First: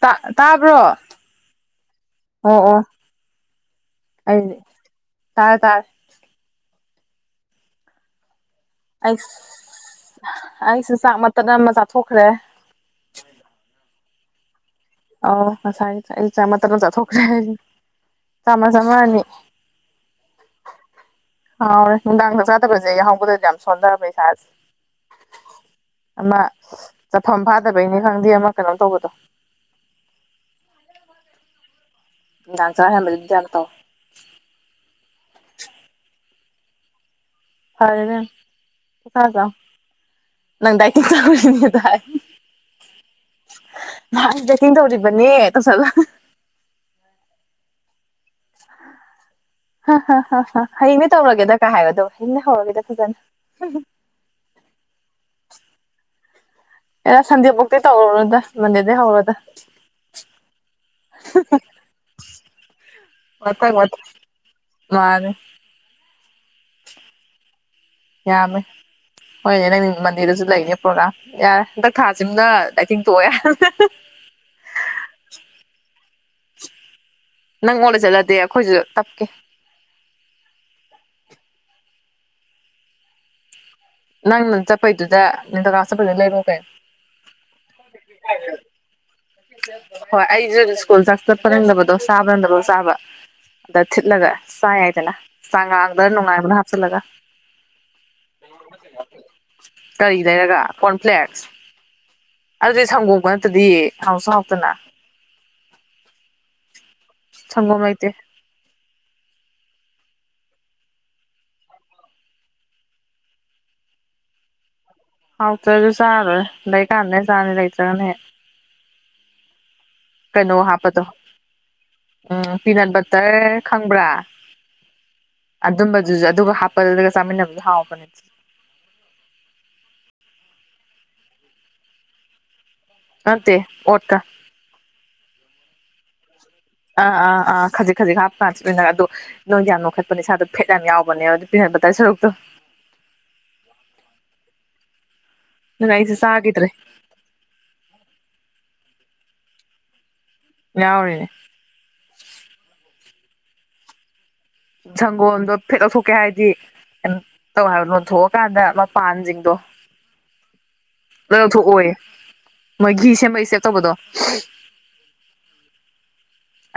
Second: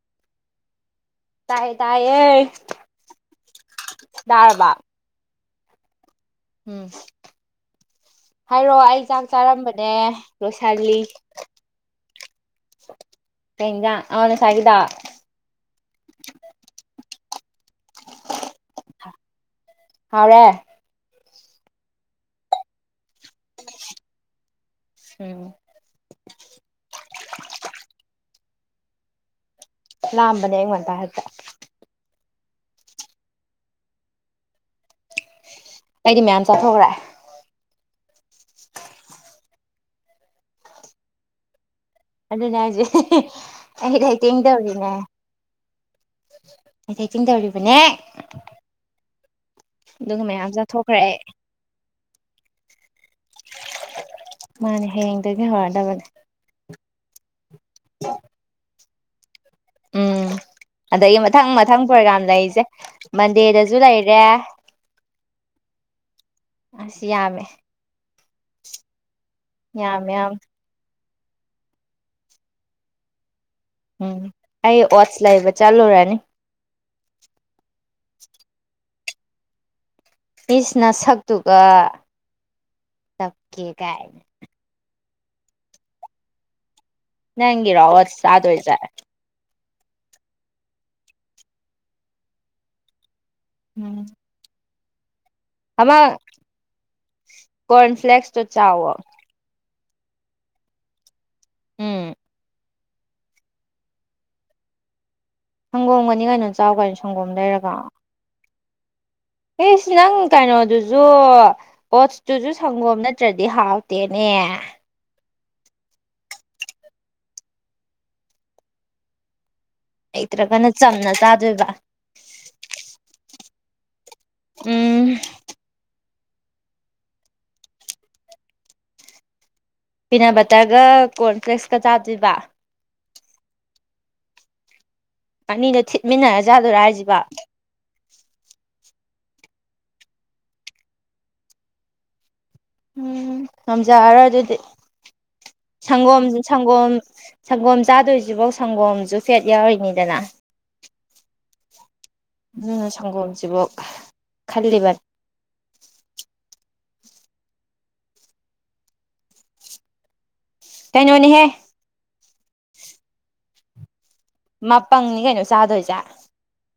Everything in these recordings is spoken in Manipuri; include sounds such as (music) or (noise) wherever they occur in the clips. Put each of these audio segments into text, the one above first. ꯇꯥ ꯇꯥꯕ꯭ꯔꯣ ꯇꯥꯏꯌꯦ ꯇꯥꯏꯌꯦ ꯑꯣ ꯑꯣ ꯑꯩꯗꯤ ꯇꯥꯔꯕ ꯇꯥꯔꯦ ꯇꯥꯔꯦ ꯎꯝ ꯍꯥꯏꯔꯛꯑꯣ ꯑꯩ ꯆꯥꯛ ꯑꯩꯁ ꯆꯥꯔꯝꯕꯅꯦ ꯑꯩꯁꯨ ꯂꯣꯏꯁꯜꯂꯤ ꯆꯥꯛ ꯃꯇꯠ ꯑꯃ ꯆꯥꯊꯣꯛꯈ꯭ꯔꯦ ꯀꯩ ꯏꯟꯖꯥꯡ ꯑꯣ ꯅꯁꯥꯏꯒꯤꯗꯣ ꯑꯥꯎ ꯉꯁꯥꯏꯒꯤꯗꯣ ꯑꯩ ꯆꯥꯛ ꯃꯇꯠ ꯑꯃ ꯆꯥꯊꯣꯛꯈ꯭ꯔꯦ ꯍꯩ ꯆꯥꯃꯁ ꯑꯃ ꯑꯅꯤ ꯍꯥꯎꯔꯦ ꯍꯥꯎꯔꯦ ꯅꯨꯡꯗꯥꯡ ꯆꯥꯛ ꯆꯥꯗꯕꯖꯦ ꯌꯥꯍꯧꯕꯒ ꯌꯥꯝ ꯁꯣꯟꯗꯕ ꯏꯁꯥꯥꯁꯤ ꯎꯝ ꯑꯃ ꯆꯠꯐꯝ ꯐꯥꯗꯕꯩꯅꯤ ꯈꯪꯗꯦ ꯑꯃ ꯀꯩꯅꯣꯝ ꯇꯧꯕꯗꯣ ꯂꯥꯝꯕꯅꯦ ꯑꯌꯨꯛ ꯉꯟꯇꯥ ꯍꯦꯛꯇ ꯅꯨꯡꯗꯥꯡ ꯆꯔꯥ ꯍꯦꯟꯕꯗꯤ (inaudible) ꯑꯩꯗꯤ ꯃꯌꯥꯝ ꯆꯥꯊꯣꯛꯈ꯭ꯔꯦ (unintelligible) ꯑꯗꯨꯅꯦ ꯍꯥꯏꯖꯦ ꯑꯩ ꯅꯍꯥꯟ ꯗꯥꯏꯇꯤꯡ ꯇꯧꯔꯤꯅꯦ ꯇꯧꯔꯤꯕꯅꯦ ꯇꯧꯁꯜꯂꯒ ꯑꯩ ꯗꯥꯏꯇꯤꯡ ꯇꯧꯔꯤꯕꯅꯦ ꯍ ꯍ ꯑꯗꯨꯒ ꯍ ꯃꯌꯥꯝ ꯍꯥ ꯆꯥꯊꯣꯛꯈ꯭ꯔꯦ ꯍꯌꯦꯡꯗꯩ ꯇꯧꯔꯒꯦꯗ ꯀꯥꯏ ꯍꯥꯏꯕꯗꯣ ꯍꯌꯦꯡꯅ ꯍꯧꯔꯒꯦꯗ ꯐꯖꯅ ꯃꯥꯅꯦ ꯍꯌꯦꯡꯗꯒꯤ ꯍꯧꯔꯗꯕꯅꯦ ꯑꯦ ꯁꯟꯗꯦ ꯕꯧꯇꯤ ꯇꯧꯔꯅꯨꯗ ꯃꯟꯗꯦꯗꯩ ꯍꯧꯔꯣꯗ ꯎꯝ ꯑꯗꯒꯤ ꯃꯊꯪ ꯃꯊꯪ ꯄ꯭ꯔꯣꯒꯥ꯭ꯔꯝ ꯂꯩꯔꯤꯖꯦ ꯋꯥꯊꯛ ꯃꯟꯗꯦꯗꯁꯨ ꯋꯥꯊ ꯂꯩꯔꯦ ꯃꯥꯅꯦ ꯑꯁ ꯌꯥꯝꯃꯦ ꯌꯥꯝꯃꯦ ꯍꯣꯏꯅꯦ ꯅꯪ ꯌꯥꯝꯃꯦ ꯌꯥꯝ ꯃꯟꯗꯦꯗꯁꯨ ꯂꯩꯅꯦ ꯄ꯭ꯔꯣꯒꯥ꯭ꯔꯝ ꯌꯥꯔꯦ ꯍꯟꯗꯛ ꯊꯥꯁꯤꯃꯅ ꯗꯥꯏꯇꯤꯡ ꯇꯣꯛꯑꯦ ꯎꯝ ꯑꯩ ꯑꯣꯠꯁ ꯂꯩꯕ ꯆꯠꯂꯨꯔꯅꯤ ꯅꯪ ꯑꯣꯠ ꯂꯩꯆꯠꯂꯗꯤ ꯑꯩꯈꯣꯏꯖꯨ ꯇꯞꯀꯦ ꯏꯁ ꯅꯁꯛꯇꯨꯒ ꯇꯞꯀꯦꯒꯥꯏ ꯅꯪꯅ ꯆꯠꯄꯩꯗꯨꯗ (inaudible) ꯆꯠꯄꯩꯗꯨꯗ ꯂꯩꯔꯣ ꯀꯩꯅꯣ ꯅꯪꯤꯔꯣ ꯍꯠꯁ ꯁꯥꯗꯣꯣꯏꯇꯥꯔꯦ ꯍꯣꯏ ꯑꯩꯁꯨ ꯁ꯭ꯀꯨꯜ ꯆꯥꯛ ꯆꯠꯄ ꯅꯗꯕꯗꯣ ꯆꯥꯕ ꯅꯪꯗꯕꯣ ꯆꯥꯕ ꯑꯗꯥ ꯎꯝ ꯊꯤꯠꯂꯒ ꯆꯥꯏꯥꯏꯗꯅ ꯆꯉꯥꯡꯗ ꯑꯃ ꯅꯨꯡꯉꯥꯏꯕꯅ ꯍꯥꯞꯆꯜꯂꯒ ꯀꯣꯔꯟ ꯐ꯭ꯂꯦꯛꯁꯇꯣ ꯆꯥꯎꯋꯣ ꯀꯔꯤ ꯂꯩꯔꯒ ꯀꯣꯔꯟꯐ꯭ꯂꯦꯛꯁ ꯎꯝ ꯑꯗꯨꯗꯤ ꯁꯪꯒꯣꯕ ꯅꯠꯇꯗꯤ ꯍꯥꯎꯁꯨ ꯍꯥꯎꯇꯅꯥ ꯁꯪꯒꯣꯝꯒꯅꯤ ꯀꯩꯅꯣ ꯆꯥꯎ ꯀꯩꯅꯣ ꯁꯪꯒꯣꯝ ꯂꯩꯔꯒ ꯁꯪꯒꯣꯝ ꯂꯩꯇꯦ ꯑꯦ ꯁꯤ ꯅꯪ ꯀꯩꯅꯣꯗꯨꯁꯨ ꯄꯣꯠꯁꯇꯨꯁꯨ ꯁꯪꯒꯣꯝ ꯅꯠꯇ꯭ꯔꯗꯤ ꯍꯥꯎꯇꯦꯅꯦ ꯑꯦ ꯍꯥꯎꯇ꯭ꯔꯁꯨ ꯆꯥꯔꯔꯣꯏ ꯂꯩꯀꯥꯟꯗꯅꯦ ꯆꯥꯅꯤ ꯂꯩꯇ꯭ꯔꯒꯅꯦ ꯍꯦꯛ ꯀꯩꯅꯣ ꯂꯩꯇ꯭ꯔꯒꯅ ꯍꯥꯞꯄꯗꯣ ꯆꯝꯅ ꯆꯥꯗꯣꯏꯕ ꯎꯝ ꯄꯤꯅꯠ ꯕꯠꯇꯔ ꯈꯪꯕ꯭ꯔꯥ ꯎꯝ ꯑꯗꯨꯁꯨ ꯑꯗꯨꯒ ꯍꯥꯞꯄꯜꯂꯒ ꯆꯥꯃꯤꯟꯅꯕꯁꯨ ꯍꯥꯎꯄꯅꯦ ꯑꯗꯨ ꯄꯤꯅꯥ ꯕꯇꯔꯒ ꯀꯣꯔꯟꯐ꯭ꯂꯦꯛꯁꯀ ꯆꯥꯗ꯭ꯣꯏꯕ ꯑꯠꯇꯦ ꯑꯣꯠꯀ ꯃꯤꯅꯥ ꯑꯥ ꯑꯥ ꯑꯥ ꯈꯖꯤꯛ ꯈꯖꯤꯛ ꯍꯥꯞꯀꯃꯤꯅ ꯑꯗꯣ ꯅꯣꯡ ꯌꯥꯝ ꯅꯣꯈꯠꯄꯅꯦ ꯏꯁꯥꯗꯣ ꯐꯦꯠ ꯌꯥꯝ ꯌꯥꯎꯕꯅꯦꯕ ꯑꯗꯨ ꯄꯤꯍꯟꯕ ꯇꯥꯏ ꯁꯔꯨꯛꯇꯣ ꯎꯝ ꯁꯖꯔꯣꯏ ꯑꯗꯨꯗꯤ ꯑꯗꯨꯅ ꯑꯩꯁꯨ ꯁꯪꯒꯣꯝꯁꯨ ꯆꯥꯈꯤꯗ꯭ꯔꯦ ꯁꯪꯒꯣꯝ ꯁꯪꯒꯣꯝ ꯆꯥꯗꯣꯏꯁꯤꯕꯧ ꯁꯪꯒꯣꯝꯁꯨ ꯐꯦꯠ ꯌꯥꯎꯔꯤꯅꯤꯗꯅ ꯌꯥꯎꯔꯤꯅꯦ ꯑꯗꯨꯅꯥ ꯁꯪꯒꯣꯝꯁꯤꯕꯨꯥꯎ ꯁꯪꯒꯣꯜꯗꯣ ꯐꯦꯠ ꯂꯧꯊꯣꯛꯀꯦ ꯍꯥꯏꯗꯤ ꯇꯧ ꯍꯥꯏꯕ ꯂꯣꯟꯊꯣꯛꯑꯀꯥꯟꯗ ꯃꯄꯥꯟꯁꯤꯡꯗꯣ ꯀꯩꯅꯣꯅꯦꯍꯦ ꯂꯧꯊꯣꯛꯑꯣ ꯃꯣꯏ ꯘꯤ ꯁꯦꯝꯃꯛꯏ ꯁꯦꯞ ꯇꯧꯕꯗꯣ ꯃꯄꯪꯅꯤ ꯀꯩꯅꯣ ꯆꯥꯗꯣꯏꯁꯦ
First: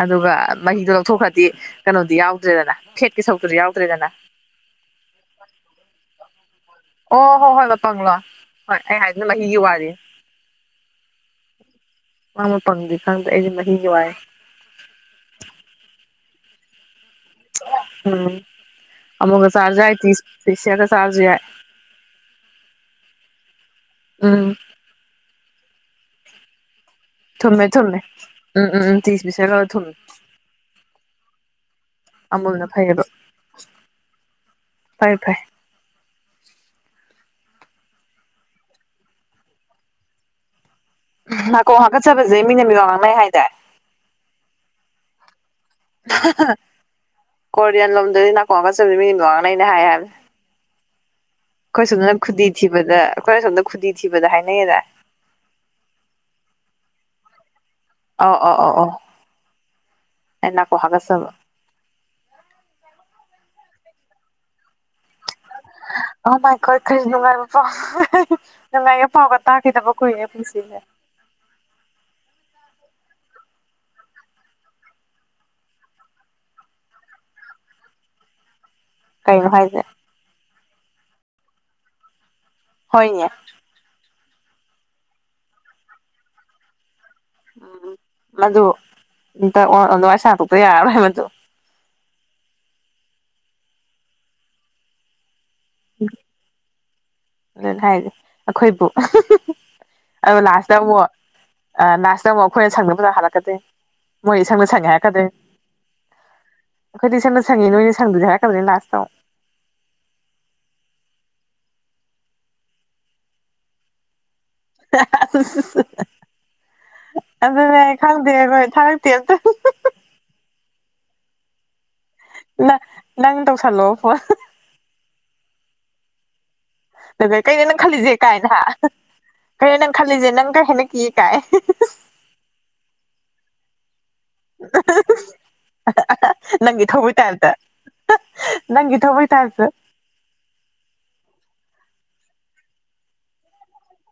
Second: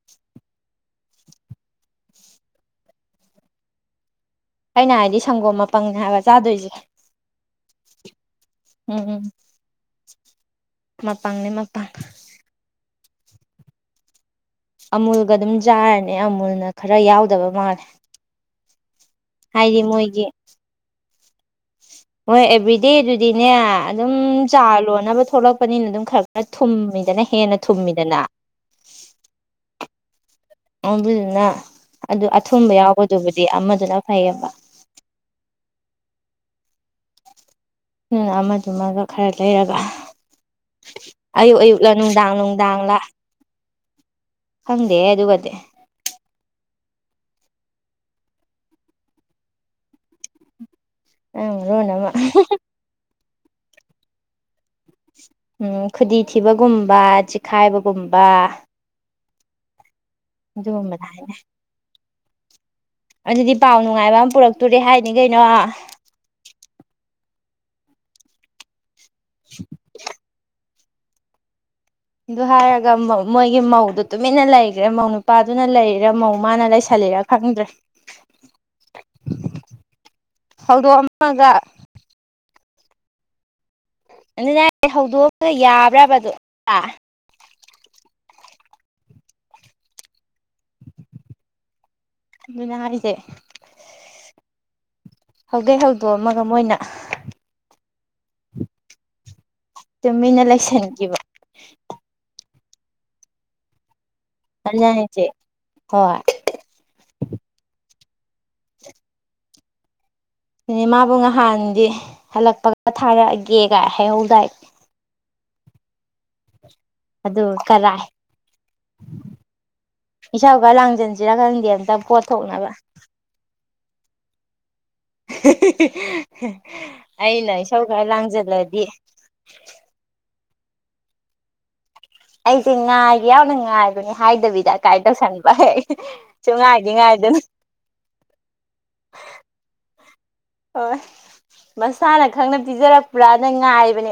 ꯑꯗꯨꯒ ꯃꯍꯤꯗꯣ ꯂꯧꯊꯣꯛꯈ꯭ꯔꯗꯤ ꯀꯩꯅꯣꯗꯤ ꯌꯥꯎꯗ꯭ꯔꯦꯗꯅ ꯐꯦꯠꯀꯤ ꯁꯔꯨꯛꯇꯨꯗꯤ ꯌꯥꯎꯗ꯭ꯔꯦꯗꯅ ꯑꯩꯅ ꯍꯥꯏꯗꯤ ꯁꯪꯒꯣꯝ ꯃꯄꯪꯅꯤ ꯍꯥꯏꯕ ꯆꯥꯗꯣꯏꯁꯦ ꯑꯣ ꯍꯣ ꯍꯣꯏ ꯍꯂ ꯄꯪꯂꯥ ꯍꯣꯏ ꯎꯝ ꯑꯩ ꯎꯝ ꯍꯥꯏꯗꯅꯒꯤ ꯋꯥꯔꯤꯦ ꯃꯄꯪꯅꯦ ꯃꯄꯪ ꯃꯃ ꯐꯪꯗꯦ ꯈꯪꯗ ꯑꯩꯗꯤ ꯃꯍꯒꯤꯋꯥꯏ ꯑꯃꯨꯜꯒ ꯑꯗꯨꯝ ꯆꯥꯔꯅꯤ ꯑꯃꯨꯜꯅ ꯈꯔ ꯌꯥꯎꯗꯕ ꯃꯥꯜꯂꯦ ꯑꯃꯒ ꯆꯥꯖ ꯍꯥꯏꯁ ꯑꯗ ꯆꯔꯖ ꯍꯣꯏ ꯑꯦꯚ꯭ꯔꯤꯗꯦ ꯑꯗꯨꯗꯤꯅꯦ ꯑꯗꯨꯝ ꯎꯝ ꯆꯥ ꯂꯣꯟꯅꯕ ꯊꯣꯛꯂꯛꯄꯅꯤꯅ ꯑꯗꯨꯝ ꯈꯔ ꯈꯔ ꯊꯨꯝꯃꯤ ꯊꯃꯦ ꯊꯨꯝꯃꯦ ꯎꯝ ꯎꯝꯝ ꯇꯤꯁ ꯁ ꯂ ꯊꯃꯦ ꯑ ꯄꯨꯅ ꯑꯗꯨ ꯑꯊꯨꯝꯕ ꯐꯩꯌꯦꯕ ꯌꯥꯎꯕꯗꯨꯕꯨꯗꯤ ꯑꯃꯗꯨꯅ ꯐꯩꯌꯦꯕ ꯐꯩ ꯐꯩ ꯎꯝ ꯑꯃꯁꯗꯨꯃꯒ ꯈꯔ ꯂꯩꯔꯒ ꯑꯌꯨꯛ ꯅꯥꯀꯣꯡ ꯑꯌꯨꯛꯂ ꯅꯨꯡꯗꯥꯡ ꯍꯥꯀꯠꯆꯕꯁꯦ ꯃꯤꯅ ꯃꯤꯋꯥ ꯅꯨꯡꯗꯥꯡꯂ ꯉꯥꯡꯅꯩ ꯍꯥꯏꯗꯥꯏ ꯈꯪꯗꯦ ꯑꯗꯨꯒꯗꯤ (unintelligible) ꯀꯣꯔꯤꯌꯥꯟ ꯂꯣꯝꯗꯗꯤ ꯅꯥꯀꯣꯡꯒꯉ ꯆꯁ ꯃꯤꯗꯣ ꯉꯅ ꯑꯩꯅ ꯍꯥꯏ ꯍꯥꯏꯕꯅꯦ ꯅꯪ ꯃꯔꯣꯟ ꯑꯩꯈꯣꯏ ꯑꯃ ꯁꯣꯝꯗꯅꯉ ꯈꯨꯗꯤ ꯊꯤꯕꯗ ꯑꯩꯈꯣꯏ ꯁꯣꯝꯗ ꯈꯨꯗꯤ ꯊꯤꯕꯗ ꯍꯥꯏꯅꯩꯌꯦꯗꯥ ꯎꯝ ꯈꯨꯗꯤ ꯊꯤꯕꯒꯨꯝꯕꯥ ꯆꯤꯈꯥꯏꯕ ꯑꯧ ꯑꯧ ꯑꯧ ꯑꯩ ꯅꯥꯀꯣꯡ ꯑꯗꯨꯒꯨꯝꯕꯗ ꯍꯥꯀꯠꯆꯕ ꯍꯥꯏꯅꯦ ꯑꯗꯨꯗꯤ ꯄꯥꯎ ꯅꯨꯡꯉꯥꯏꯕ ꯑꯃ ꯄꯨꯔꯛ ꯇꯨꯔꯦ ꯍꯥꯏꯅꯤ ꯀꯩꯅꯣ ꯑꯣ ꯃꯥꯏ ꯒꯣꯠ ꯀꯔꯤ ꯅꯨꯡꯉꯥꯏꯕ ꯄꯥꯎ ꯅ ꯂꯥꯏꯒ ꯄꯥꯎꯒ ꯇꯥꯈꯤꯗꯕ ꯀꯨꯏꯔꯦ ꯄꯨꯟꯁꯤꯅꯦ ꯑꯗꯨ ꯍꯥꯏꯔꯒ ꯃꯣꯏꯒꯤ ꯃꯧꯗꯨ ꯇꯨꯃꯤꯟꯅ ꯂꯩꯈ꯭ꯔꯦ ꯃꯧ ꯅꯨꯄꯥꯗꯨꯅ ꯂꯩꯔꯦ ꯃꯧ ꯃꯥꯅ ꯂꯩꯁꯜꯂꯦ ꯂꯩꯔ ꯈꯪꯗ꯭ꯔꯦ ꯀꯩꯅꯣ ꯍꯥꯏꯁꯦ ꯍꯧꯗꯣꯛꯑ ꯑꯃꯒ ꯍꯣꯏꯅꯦ ꯑꯗꯨꯅ ꯍꯧꯗꯣꯛꯑꯒ ꯌꯥꯕ꯭ꯔꯕꯗꯣ ꯎꯝ ꯃꯗꯨ ꯏ ꯋꯥꯔꯁ ꯍꯥ ꯇꯌꯥꯔ ꯍꯥꯏ ꯃꯠꯇꯣ ꯑꯗꯨꯅ (inaudible) ꯍꯧꯗꯩ ꯍꯧꯗꯣ ꯑꯃꯒ ꯃꯣꯏꯅ ꯑꯗꯨꯅ ꯍꯥꯏꯁꯦ ꯑꯩꯈꯣꯏꯕꯨ ꯑꯣ ꯇꯨꯃꯤꯟꯅ ꯂꯥꯁꯇ ꯑꯃꯨꯛ ꯂꯩꯁꯟꯈꯤꯕ ꯂꯥꯁꯇ ꯑꯃꯨꯛ ꯑꯩꯈꯣꯏꯅ ꯁꯪꯗ ꯐꯖꯅ ꯍꯥꯜꯂꯛꯀꯗꯦ ꯃꯣꯏ ꯁꯝꯅ ꯁꯪꯉꯦ ꯑꯗꯨꯅ ꯍꯥꯏꯔꯛꯀꯗꯦ ꯍꯥꯏꯁꯦ ꯍꯣꯏ ꯑꯩꯈꯣꯏꯗꯤ ꯁꯝꯅ ꯁꯪꯉꯤ ꯅꯣꯏ ꯊꯪꯗꯙꯔ ꯀꯗꯅꯦ ꯂꯥꯁꯇꯣ ꯑꯗꯨ ꯃꯥꯕꯨ ꯅꯍꯥꯟꯗꯤ ꯍꯜꯂꯛꯄꯒ ꯊꯥꯔꯛꯑꯒꯦꯒꯥꯏ ꯍꯍꯧꯗꯥꯏ (unintelligible) ꯑꯗꯨ ꯑꯗꯨꯅꯦ ꯀꯔꯥꯏ ꯈꯪꯗꯦ ꯑꯩꯈꯣꯏ ꯊꯥꯔꯛꯇꯦ ꯑꯇ ꯖꯟꯖꯤꯔ ꯈꯪꯗ ꯅ ꯅꯪ ꯇꯧꯁꯂꯣ ꯐ (unintelligible) ꯑꯩꯅ ꯀꯩꯅꯣ ꯅꯪ ꯏꯁꯧ ꯈꯔ ꯈꯜꯂꯤꯁꯦ ꯀꯥꯏꯅꯍ ꯂꯥꯡꯖꯜꯂꯗꯤ ꯀꯩꯅꯣ ꯅꯪ ꯈꯜꯂꯤꯁꯦ ꯅꯪ ꯍꯦꯅ ꯀ ꯌꯦ ꯇꯥꯏ ꯑꯥꯏꯗꯤ ꯏ ꯉ ꯍꯥꯏꯦ ꯌꯎꯅ ꯉ ꯍꯥꯏꯦ ꯑꯗꯨꯅꯤ ꯍꯥꯏꯗꯕꯤꯗ ꯀꯀꯥꯏ ꯇꯧꯁꯟꯕ ꯁꯨꯡ ꯉꯥꯏꯗꯤ ꯉꯥꯏꯗꯅ ꯅꯪꯒꯤꯤ ꯊꯧꯕꯣꯏ ꯊꯁ ꯍꯣꯏ ꯃꯁꯥꯅ ꯈꯪꯅꯕ ꯄꯤꯖꯔꯛꯄ꯭ꯔꯥ ꯅꯪ ꯉꯥꯏꯕꯅꯦ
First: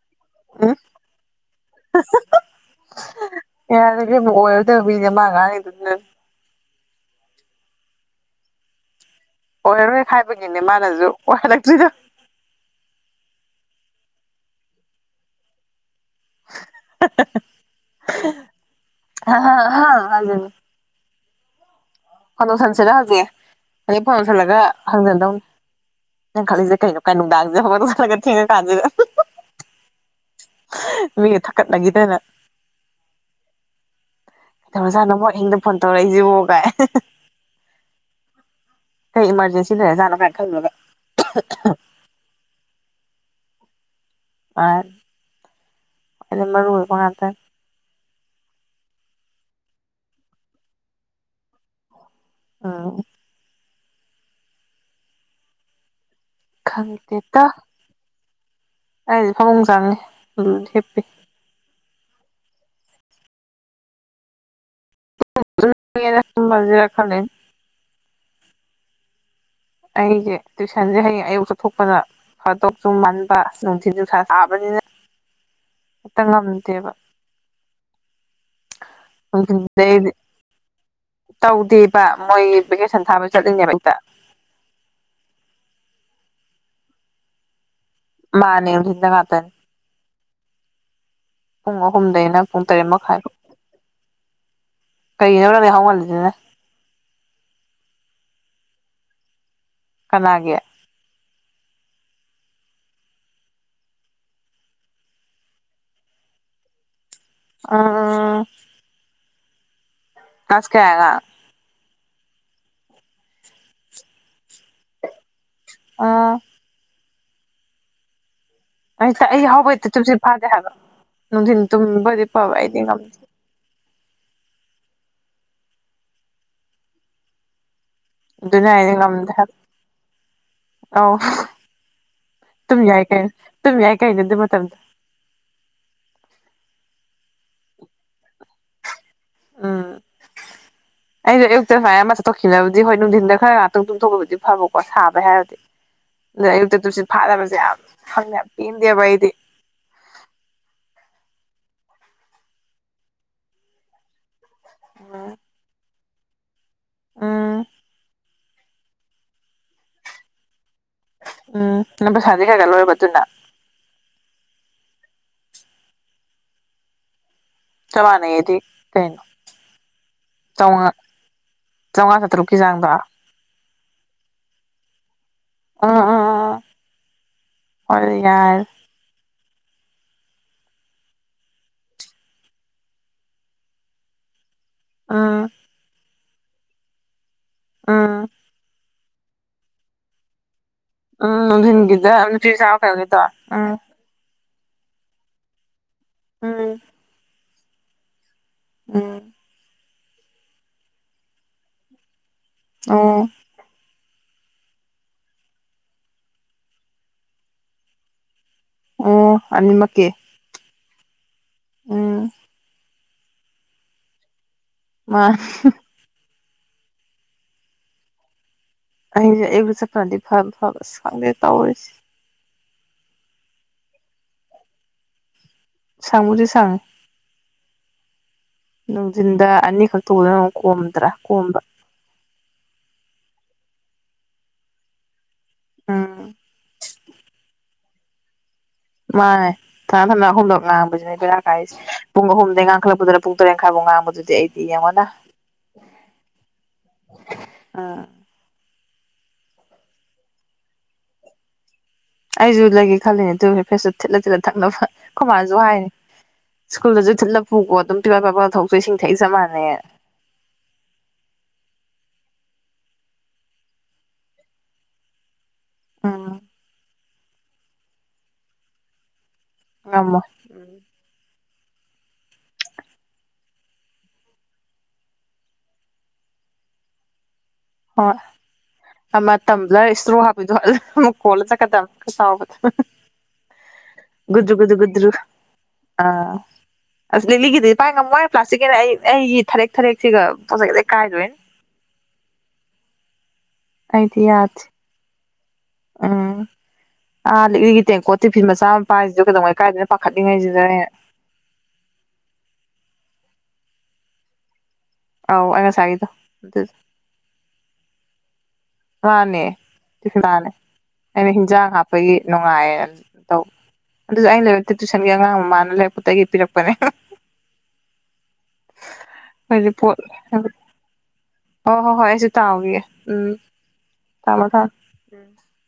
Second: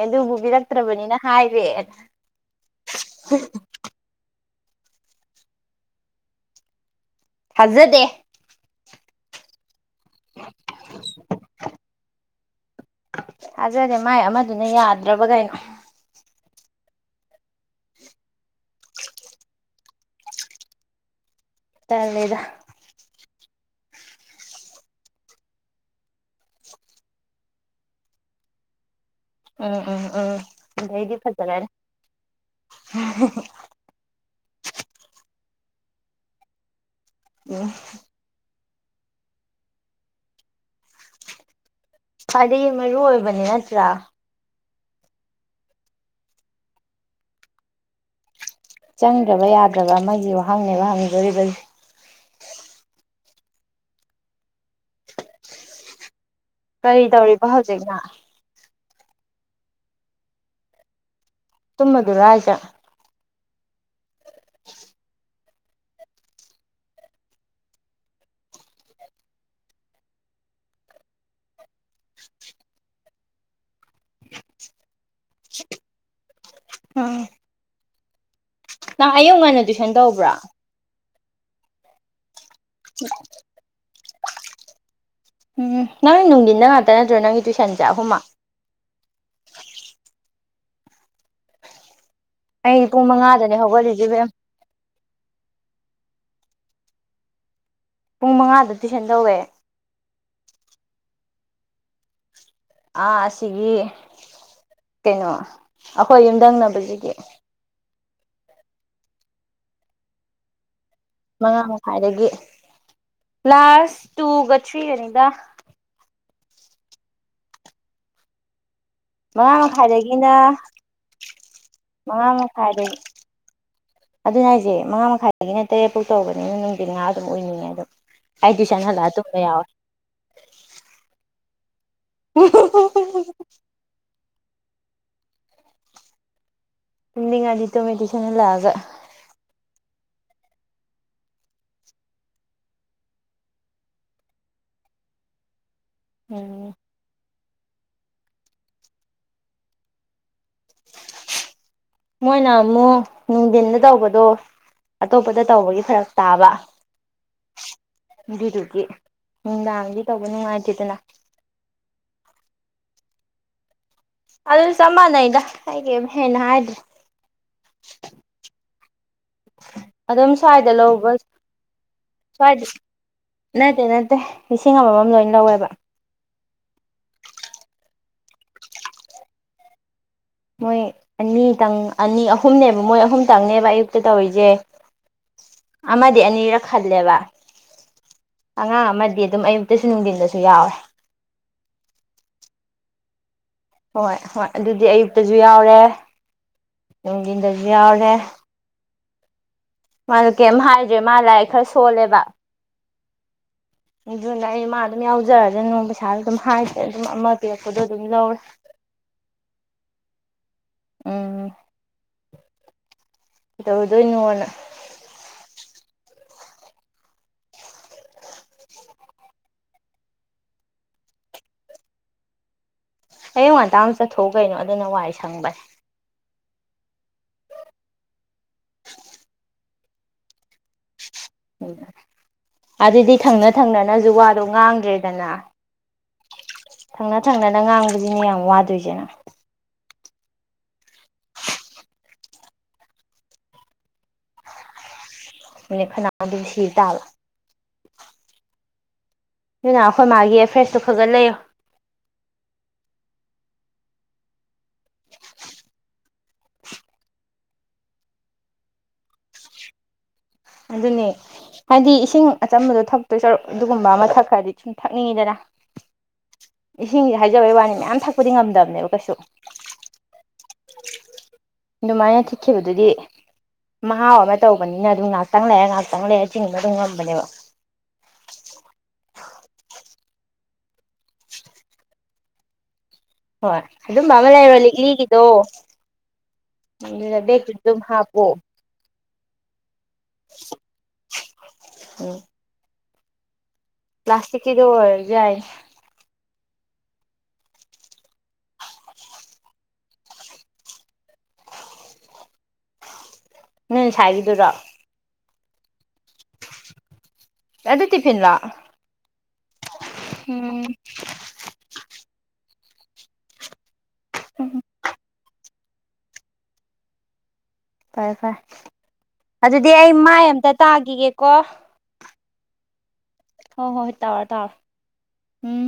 ꯎꯝ ꯑꯗꯨꯕꯨꯕꯤꯔꯛꯇ꯭ꯔꯕꯅꯤꯅ ꯍꯥꯏꯔꯦ ꯏꯗꯅ ꯃꯥ ꯀꯅꯤꯗꯨꯅ ꯊꯖꯗꯦ ꯑꯣꯏꯔꯔꯣꯏ ꯈꯥꯏꯕꯒꯤꯅꯦ ꯃꯥꯅꯁꯨ ꯑꯣꯏꯍꯜꯂꯛꯇ꯭ꯣꯏꯗ ꯑꯗꯨꯖꯗꯤ ꯃꯥꯏ ꯑꯃꯗꯨꯅ ꯌꯥꯗ꯭ꯔꯕꯒꯩꯣ ꯍ ꯍꯥꯏꯖꯦ ꯇꯜꯂꯦꯗ ꯐꯗꯧꯁꯟꯁꯤꯔ ꯍꯧꯖꯤꯛ ꯑꯗꯩ ꯐꯗꯧꯁꯜꯂꯒ ꯍꯪꯖꯟꯗꯧꯅꯤ ꯅꯪ ꯈꯜꯂꯤꯂꯤꯁꯦ ꯀꯩꯅꯣ ꯀꯥꯏ ꯅꯨꯡꯗꯥꯡꯁꯦ ꯍꯧꯐꯛ ꯆꯠꯂꯒ ꯊꯦꯡꯉ ꯀꯥꯟꯁꯤꯗ ꯎꯝ ꯎꯝ ꯎꯝꯩꯗꯤ ꯃꯤꯒ ꯐꯖꯂꯔꯦ ꯊꯛꯀꯠꯅꯈꯤꯗꯅ ꯀꯩꯗꯧꯔꯖꯥꯠꯅꯃꯣ ꯍꯤꯡꯗ ꯐꯣꯟ ꯇꯧꯔꯛꯏꯁꯤꯕꯒꯥꯏ ꯎꯝ ꯀꯩ ꯏꯃꯥꯔꯖꯦꯟꯁꯤ ꯂꯩꯔꯖꯥꯠꯅꯣ ꯀꯥꯏꯅ ꯈꯜꯂꯒ ꯍꯥꯏꯗꯤ ꯃꯔꯨ ꯑꯣꯏꯕꯅꯤ ꯅꯠꯇ꯭ꯔꯥ ꯑꯥ ꯑꯗꯨ ꯃꯔ ꯔꯨꯜꯕ ꯉꯗ ꯆꯪꯗ꯭ꯔꯕ ꯌꯥꯗ꯭ꯔꯕ ꯑꯃꯒꯤ ꯋꯥꯍꯪꯅꯦꯕ ꯍꯪꯕꯤꯗꯣꯔꯤꯕꯁ ꯑꯥ ꯀꯔꯤ ꯇꯧꯔꯤꯕ ꯍꯧꯖꯤꯛꯅ ꯑꯩꯁꯦ ꯐꯃꯨꯡ ꯆꯪꯉꯦ ꯍꯤꯞꯄꯤ ꯊꯨꯝꯃꯗꯣꯏꯔꯥ ꯍꯥꯏꯁꯦ ꯇꯨꯃꯖꯦꯔꯥ ꯈꯜꯂꯤꯅꯦ ꯑꯩꯁꯦ ꯇꯨꯏꯁꯟꯁꯦ ꯍꯌꯦꯡ ꯑꯌꯨꯛ ꯆꯠꯊꯣꯛꯄꯅꯥ ꯐꯥꯗꯧꯁꯨ ꯃꯟꯕ ꯅꯨꯡꯊꯤꯟ ꯅꯨꯡꯁꯥ ꯁꯥꯥꯕꯅꯤꯅ ꯑꯝꯇꯥ ꯉꯝꯗꯦꯕꯥ ꯎꯝ ꯅꯪ ꯑꯌꯨꯛ ꯉꯟꯅ ꯇꯨꯏꯁꯟ ꯇꯧꯕ꯭ꯔꯥ ꯇꯧꯗꯦꯕ ꯃꯣꯏ ꯚꯦꯀꯦꯁꯟ ꯊꯥꯕꯒꯤ ꯆꯠꯂꯤꯅꯦꯕ ꯑꯌꯨꯛꯇ ꯎꯝ ꯅꯪ ꯅꯨꯡꯊꯨꯟꯗ ꯉꯥꯛꯇꯥ ꯅꯠꯇ꯭ꯔꯣ ꯅꯪꯒꯤ ꯇꯨꯁꯟ ꯃꯥꯅꯦ ꯅꯨꯡꯊꯤꯟ ꯗ ꯉꯥꯛꯇꯥꯅꯤ ꯄꯨꯡ ꯑꯍꯨꯝ ꯑꯍꯨꯝꯗꯩꯅ ꯄꯨꯡ ꯑꯩ ꯇꯔꯦꯠ ꯃꯈꯥꯏꯐꯥꯎ ꯃꯉꯥꯗꯅꯦ ꯍꯧꯒꯠꯂꯤꯁꯦ ꯏꯕꯦꯝ ꯀꯩꯒꯤꯅꯣ ꯅꯪꯅ ꯌꯥꯍꯧ ꯉꯜꯂꯤꯁꯤꯅꯥ ꯄꯨꯡ ꯃꯉꯥꯗ ꯇꯨꯏꯁꯟ ꯇꯧꯋꯦ ꯀꯅꯥꯒꯤ ꯑꯥ ꯑꯁꯤꯒꯤ ꯀꯩꯅꯣ ꯑꯩꯈꯣꯏ ꯌꯨꯝꯊꯪꯅꯕꯁꯤꯒꯤ ꯑꯣ ꯀꯂ꯭ꯥꯁ ꯀꯌꯥꯒꯤ ꯑꯉꯥꯡ ꯃꯉꯥ ꯃꯈꯥꯏꯗꯒꯤ ꯀꯂ꯭ꯥꯁ ꯇꯨꯒ ꯊ꯭ꯔꯤꯒꯅꯤꯗ ꯎꯝ ꯑꯩꯛꯇ ꯑꯩ ꯃꯉꯥ ꯍꯥꯎꯕꯩꯇ ꯆꯨꯝꯁꯤ ꯃꯈꯥꯏꯗꯒꯤꯅ ꯐꯥꯗꯦ ꯍꯥꯏꯕꯣ ꯅꯨꯡꯊꯤꯟ ꯇꯨꯝꯕꯗꯤ ꯃꯉꯥ ꯐꯕ ꯑꯩꯗꯤ ꯉꯝꯗꯦ ꯑꯗꯨꯅꯦ ꯍꯥꯏꯖꯦ ꯃꯉꯥ ꯃꯈꯥꯏꯗꯒꯤꯅ ꯇꯔꯦꯠꯕꯨꯛ ꯇꯔꯕꯅꯤꯅ ꯅꯨꯡꯊꯤꯟ ꯉꯥ ꯑꯗꯨꯝ ꯎꯏꯅꯤꯡꯉꯦ ꯑꯗꯨꯝ ꯑꯩ ꯑꯗꯨꯅꯦ ꯇ꯭ꯨꯁꯟ ꯍꯥꯏꯁꯦ ꯍꯜꯂꯛꯑꯒ ꯉꯝꯗꯦ ꯊꯨꯝꯕ ꯍꯥꯏꯕ ꯌꯥꯎꯏ ꯑꯧ ꯇꯨꯝ ꯌꯥꯏ ꯀꯔꯤꯅꯣ ꯇꯨꯝ ꯌꯥꯏ ꯀꯔꯤꯅꯣ ꯑꯗꯨꯏ ꯃꯇꯝ ꯃꯥꯇꯝ ꯇꯨꯝꯅꯤꯡꯂꯗꯤ ꯇꯨꯝꯃꯦ ꯇꯨꯏꯁꯟ ꯍꯜꯂꯛꯑꯒꯥ ꯑꯩꯁꯣ ꯑꯌꯨꯛꯇ ꯁꯨꯃꯥꯏꯅ ꯑꯃꯊꯣꯛꯈꯤꯅꯕꯗꯤ ꯍꯣꯏ ꯅꯨꯡꯊꯤꯟꯗ ꯈꯔ ꯉꯥꯛꯇꯪ ꯇꯨꯝꯊꯣꯛꯕꯕꯨꯗꯤ ꯐꯕꯀꯣ ꯁꯥꯕꯩ ꯍꯥꯏꯔꯗꯤ ꯑꯗꯨꯗ ꯎꯝ ꯑꯌꯨꯛꯇꯥ ꯇꯨꯝꯁꯤꯠ ꯐꯥꯗꯕꯁꯦ ꯌꯥꯝ ꯍꯅ ꯄꯦꯟꯗꯦꯕ ꯑꯩꯗꯤ ꯃꯣꯏꯅ ꯑꯃꯨꯛ ꯅꯨꯡꯊꯤꯟꯗ ꯇꯧꯕꯗꯣ ꯑꯇꯣꯞꯄꯗ ꯇꯧꯕꯒꯤ ꯐꯔꯛ ꯇꯥꯕ ꯑ ꯑꯗꯨꯗꯨꯗꯤ ꯅꯨꯡꯗꯥꯡꯗꯤ ꯇꯧꯕ ꯅꯨꯡꯉꯥꯏꯇꯦꯗꯅ ꯅꯝꯕ ꯁꯥꯟꯗ ꯀꯩꯀ ꯂꯣꯏꯔꯕ ꯑꯗꯨꯅ ꯑꯗꯣ ꯆꯞ ꯃꯥꯟꯅꯩꯗ ꯑꯩꯅꯥ ꯀꯦꯝ ꯍꯦꯟꯅꯥ ꯍꯥꯏꯗꯔꯦ ꯆꯞ ꯃꯅꯥꯌꯦꯗꯤ ꯀꯩꯅꯣ ꯑꯗꯨꯝ ꯁ꯭ꯋꯥꯏꯗ ꯆꯥꯝꯃꯉꯥ ꯂꯧꯕ ꯆꯥꯝꯃꯉꯥ ꯆꯥꯇ꯭ꯔꯨꯛꯀꯤ ꯆꯥꯡꯗꯣ ꯅꯠꯇꯦ ꯅꯠꯇꯦ ꯂꯤꯁꯤꯡ ꯑꯃꯃꯥꯝ ꯂꯣꯏ ꯂꯧꯋꯦꯕ ꯍꯣꯏ ꯌꯥꯔꯦ ꯃꯣꯏ ꯑꯅꯤꯇꯪ ꯑꯅꯤ ꯑꯍꯨꯝꯅꯦꯕ ꯃꯣꯏ ꯑꯍꯨꯝꯇꯪꯅꯦꯕ ꯑꯌꯨꯛꯇ ꯇꯧꯔꯤꯁꯦ ꯑꯥ ꯗꯤ ꯑꯅꯤꯔꯛ ꯈꯜꯂꯦꯕ ꯎꯝ ꯑꯉꯥꯡ ꯑꯃꯗꯤ ꯑꯗꯨꯝ ꯑꯌꯨꯛꯇꯁꯨ ꯅꯨꯡꯊꯤꯟꯗꯁꯨ ꯌꯥꯎꯔꯦ ꯎꯝ ꯅꯨꯡꯊꯤꯟ ꯒꯤꯗ ꯅꯨꯄꯤ ꯃꯆꯥ ꯑꯃꯥ ꯀꯩꯅꯣꯒꯤꯗꯣ ꯎꯝ ꯍꯣꯏ ꯍꯣꯏ ꯑꯗꯨꯗꯤ ꯑꯌꯨꯛꯇꯁꯨ ꯌꯥꯎꯔꯦ ꯎꯝ ꯅꯨꯡꯊꯤꯟꯗꯁꯨ ꯌꯥꯎꯔꯦ ꯎꯝ ꯃꯥꯅ ꯀꯩꯝ ꯍꯥꯏꯗ꯭ꯔꯦ ꯃꯥꯅꯥ ꯂꯥꯏꯔꯤꯛ ꯈꯔ ꯁꯣꯜꯂꯦꯕ ꯑꯣ ꯑꯗꯨꯅ ꯑꯩ ꯃꯥ ꯑꯗꯨꯝ ꯌꯥꯎꯖꯔ꯭ꯁꯅꯣ ꯄꯩꯁꯥꯁꯨ ꯑꯗꯨꯝ ꯍꯥꯏꯗꯔ꯭ꯦ ꯑꯗꯨꯝ ꯑꯃ ꯄꯤꯔꯛꯄꯗꯣ ꯑꯗꯨꯝ ꯂꯧꯔꯦ ꯎ ꯑꯅꯤ ꯃꯛꯀꯤ ꯎꯝ ꯑ ꯀꯩꯗꯧꯗꯣꯏꯅꯣꯅ ꯃꯥ ꯑꯩꯁꯦ ꯑꯌꯨꯛ ꯆꯠꯄꯥꯅꯥꯗꯤ ꯐꯗꯤ ꯐꯕ ꯈꯪꯗꯦ ꯇꯧꯔꯤꯁꯦ ꯍꯌꯦꯌꯨ ꯉꯟꯇꯥꯃꯨꯛ ꯆꯠꯊꯣꯛꯎ ꯀꯩꯅꯣ ꯑꯗꯨꯅ ꯋꯥꯔꯤꯏ ꯁꯪꯕꯁ ꯁꯪꯗꯤ ꯁꯪ ꯅꯅꯨꯡꯖꯤꯟ ꯑꯅꯤ ꯈ ꯇꯗ ꯅ ꯀꯣꯝꯗ꯭ꯔꯥ ꯀꯣꯝꯕ ꯎꯝ ꯑꯗꯨꯗꯤ ꯊꯪꯅ ꯊꯪꯅꯅꯁꯨꯨ ꯋꯥꯗꯣ ꯉꯥꯡꯗ꯭ꯔꯦꯗꯅ ꯎꯝ ꯊꯪꯅ ꯊꯪꯅꯅ ꯉꯥꯡꯕꯁꯤꯅꯦ ꯌꯥꯝ ꯋꯥꯗꯣꯝ ꯏꯁꯦꯅꯪ ꯊꯥ ꯊꯥꯅ ꯑꯍꯨꯝꯂꯛ ꯉꯥꯡꯕꯁꯤꯅꯅꯦ ꯄꯦꯔꯥ ꯀꯥꯏꯁ ꯄꯨꯡ ꯑꯍꯗꯩ ꯉꯥꯡꯈꯠꯂꯛꯄꯗꯅ ꯄꯨꯡꯔꯦꯠꯈꯥꯏꯐꯥꯎ ꯉꯥꯡꯕꯗꯨꯗꯤ ꯑꯩꯗꯤ ꯌꯥꯝ (inaudible) ꯃꯤꯅ ꯈꯅꯥ ꯑꯗꯨꯝ ꯁꯤꯔ ꯇꯥꯕ ꯑꯥ ꯑꯗꯨꯅ ꯑꯩꯈꯣꯏ ꯃꯥꯒꯤ ꯑꯦꯗ꯭ꯔꯦꯁꯇꯨ ꯈꯒꯠ ꯂꯩꯌꯣ ꯑꯩꯁꯨ ꯂꯩꯒꯦ ꯈꯜꯂꯤꯅꯦ ꯑꯗꯨ ꯐꯦꯁ ꯊꯤꯠꯂ ꯊꯤꯠꯂ ꯊꯛꯅꯕ ꯈꯨꯃꯅꯁꯨ ꯍꯥꯏꯅꯤ ꯁ꯭ꯀꯨꯜꯗꯁꯨ ꯊꯤꯠꯂ ꯄꯨꯀꯣ ꯑꯗꯨꯝ ꯇꯤꯕꯥ ꯄꯥꯄꯗ ꯊ ꯊꯣꯛꯆ ꯏꯁꯤꯡ ꯊꯛꯏ ꯆꯞ ꯃꯥꯟꯅꯩ ꯑꯗꯨꯅꯦ ꯍꯥꯏꯗꯤ ꯏꯁꯤꯡ ꯑꯆꯝꯕꯗꯣ ꯊꯛꯇꯣꯏ ꯁꯔꯨꯛ ꯑꯗꯨꯒꯨꯝꯕ ꯑꯃ ꯊꯛ ꯈ꯭ꯔꯗꯤ ꯁꯨꯝ ꯊꯛꯅꯤꯡꯉꯤꯗꯅ ꯑꯥ ꯏꯁꯤꯡꯁꯦ ꯍꯥꯏꯖꯕꯩ ꯋꯥꯅꯤ ꯃꯌꯥꯝ ꯊꯛꯄꯗꯤ ꯉꯝꯗꯕꯅꯦꯕ ꯀꯩꯁꯨ ꯑꯃꯕ ꯎꯝ ꯏ ꯃꯥꯅ ꯊꯤꯈꯤꯕꯦꯕꯗꯨꯗꯤ ꯃꯍꯥꯎ ꯑꯃ ꯇꯧꯕꯅꯤꯅ ꯑꯗꯨꯝ ꯉꯥꯏꯍꯥꯛꯇꯪ ꯂꯥꯛꯔꯑꯦ ꯉꯥꯏꯍꯥꯛꯇꯪ ꯂꯩꯔꯦ ꯆꯤꯡꯕ ꯑꯗꯨꯝ ꯉꯝꯕꯅꯦꯕ ꯍꯣꯏ ꯃꯇꯝꯗ ꯏꯁꯇ꯭ꯔꯣ ꯍꯥꯞꯄꯤꯗꯣ ꯑꯃꯨꯛ ꯀꯣꯜꯂ ꯆꯠꯀꯗꯝꯕꯅꯤ ꯍꯣꯏ ꯑꯗꯨꯝꯕ ꯑꯃ ꯂꯩꯔꯣ ꯂꯤꯛꯂꯤꯒꯤꯗꯣ (unintelligible) ꯑꯗꯨꯅ ꯑꯁ ꯕꯦꯒꯇꯨꯗ ꯂꯒꯗ ꯑꯗꯨꯝ ꯄꯥꯏ ꯉ ꯍꯥꯞꯄꯣ ꯃꯣꯏ ꯄ꯭ꯂꯥꯁꯁꯤ ꯑꯩꯒꯤ ꯊꯥꯔꯦꯛ ꯊꯔꯦꯛꯁꯤꯒ ꯄꯣꯖꯩꯁꯦ ꯀꯥꯏꯗꯣꯏꯅꯦ ꯄ꯭ꯂꯥꯁꯇꯤꯀꯤꯗꯧꯕꯔꯖꯥꯏ ꯑꯥ ꯑꯥ ꯂꯤꯛꯂꯤꯒꯤ ꯇꯦꯡꯀꯣ ꯇꯤ ꯐꯤꯤꯟ ꯃꯆꯥ ꯃꯄꯥ ꯍꯥꯏꯁꯤꯁꯨ ꯀꯩꯗꯧꯉꯩ ꯀꯥꯏꯗꯅ ꯄꯥꯈꯠꯂꯤꯉꯩꯁꯤꯗ (inaudible) ꯎꯝ ꯁ ꯍꯥꯏꯕꯤꯗꯨꯔꯣ ꯑꯥꯎ ꯑꯉ ꯁꯥꯏꯗꯣ ꯑꯗꯨ ꯇꯤꯐꯤꯟꯂ ꯋꯥꯅꯦ ꯇꯗꯥꯅꯦ ꯑꯅꯤ ꯍꯖꯥ ꯍꯥꯞ ꯑꯩꯈꯣꯏꯒꯤ ꯅꯨꯡꯉꯥꯏ ꯇꯧ ꯑꯗꯨꯗ ꯑꯩꯅ ꯎꯝ ꯂꯥꯏꯕꯛꯇꯤ ꯇꯨꯏꯁꯟꯒꯤ ꯑꯉꯥꯡ ꯃꯃꯥꯅ ꯂꯩꯥꯏꯔꯤꯛꯄꯒꯤ ꯄꯤꯔꯛꯄꯅꯦ ꯐꯔꯦ ꯐꯔꯦ ꯍꯣꯏ ꯑꯗꯨꯗꯤ ꯑꯩ ꯔꯤꯄꯣꯔꯠ ꯃꯥꯏ ꯑꯝꯇ ꯇꯥꯈꯤꯒꯦꯀꯣ ꯇꯌꯦ ꯍꯣꯏ ꯍꯣꯏ ꯍꯣꯏ ꯇꯥꯔ ꯇꯥꯔ ꯎꯝ